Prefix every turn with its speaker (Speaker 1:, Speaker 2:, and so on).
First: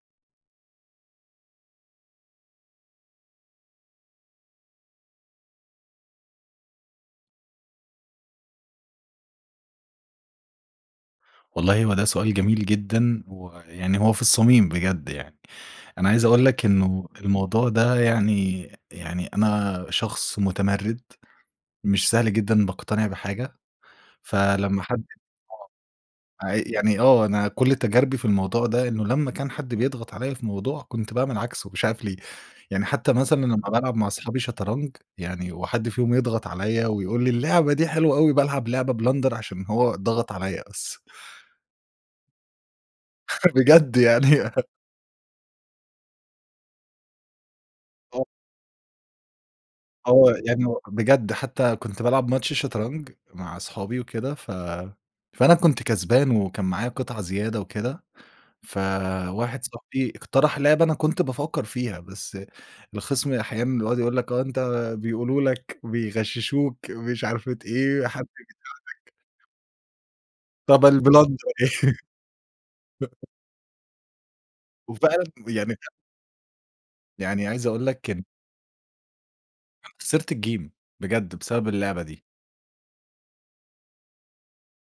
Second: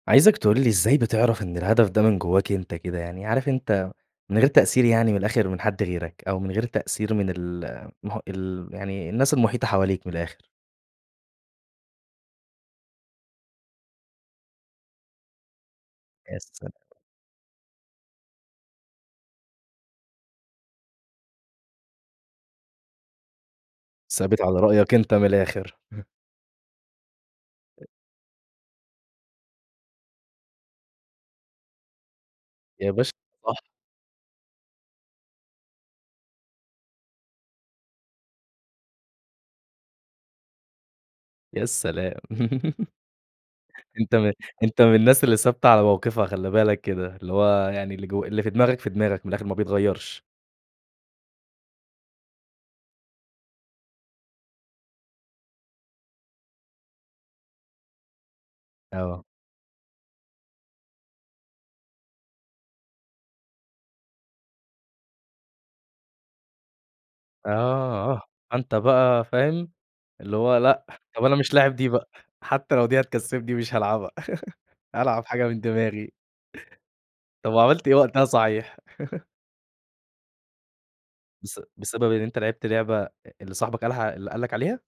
Speaker 1: عايزك تقول ي إزاي بتعرف إن الهدف ده من جواك أنت كده؟ يعني عارف انت من غير تأثير يعني من الآخر من حد غيرك، أو من غير تأثير من المح ال يعني الناس المحيطة حواليك من الآخر؟
Speaker 2: والله هو ده سؤال جميل جدًا ويعني هو في الصميم بجد يعني، أنا عايز
Speaker 1: يا
Speaker 2: أقول لك
Speaker 1: سلام.
Speaker 2: إنه الموضوع ده يعني يعني أنا شخص متمرّد مش سهل جدًا باقتنع بحاجة،
Speaker 1: ثابت على
Speaker 2: فلمّا
Speaker 1: رأيك
Speaker 2: حد
Speaker 1: أنت من الآخر، إمم.
Speaker 2: آه، عي يعني آه أنا كلّ تجاربي في الموضوع ده إنه لمّا كان حد بيضغط عليَّ في موضوع كنت باعمل عكسه مش عارف ليه، يعني
Speaker 1: يا باشا
Speaker 2: حتى مثلًا
Speaker 1: صح.
Speaker 2: لمّا بالعب مع اصحابي شطرنج، يعني وحد فيهم يضغط عليَّ ويقول لي: "اللعبة دي حلوة أوي" بالعب لعبة Blender عشان هو ضغط عليَّ بس.
Speaker 1: يا سلام!
Speaker 2: بجد
Speaker 1: أنت
Speaker 2: يعني.
Speaker 1: م أنت من الناس اللي ثابتة على موقفها خلّي بالك كده، اللي هو يعني اللي جو
Speaker 2: آه.
Speaker 1: اللي في دماغك في دماغك، من الآخر ما بيتغيّرش.
Speaker 2: آه، يعني هو بجد حتّى كنت بالعب ماتش شطرنج، مع صحابي وكده ف فأنا كنت كسبان وكان معايا قطع زيادة وكده،
Speaker 1: آه.
Speaker 2: فواحد صاحبي اقترح لعبة أنا كنت بافكّر فيها، بس الخِصم أحيانًا بيقعد يقول لك آه أنت بيقولوا لك، بيغششوك، مش عارفة إيه،
Speaker 1: آه،
Speaker 2: حد
Speaker 1: فأنت
Speaker 2: بيساعدك.
Speaker 1: بقى فاهم، اللي هو
Speaker 2: طب
Speaker 1: لأ طب أنا
Speaker 2: الBlender.
Speaker 1: مش لاعب دي بقى، حتّى لو دي هتكسّبني مش هالعبها،
Speaker 2: وفعلًا
Speaker 1: هالعب حاجة من
Speaker 2: يعني ف
Speaker 1: دماغي.
Speaker 2: يعني
Speaker 1: طب
Speaker 2: عايز أقول
Speaker 1: وعملت إيه
Speaker 2: لك إن
Speaker 1: وقتها صحيح؟
Speaker 2: أنا خسرت الgame، بجد
Speaker 1: بس
Speaker 2: بسبب اللعبة
Speaker 1: بسبب إن
Speaker 2: دي.
Speaker 1: أنت لعبت لعبة أ اللي صاحبك قالها اللي قال لك عليها؟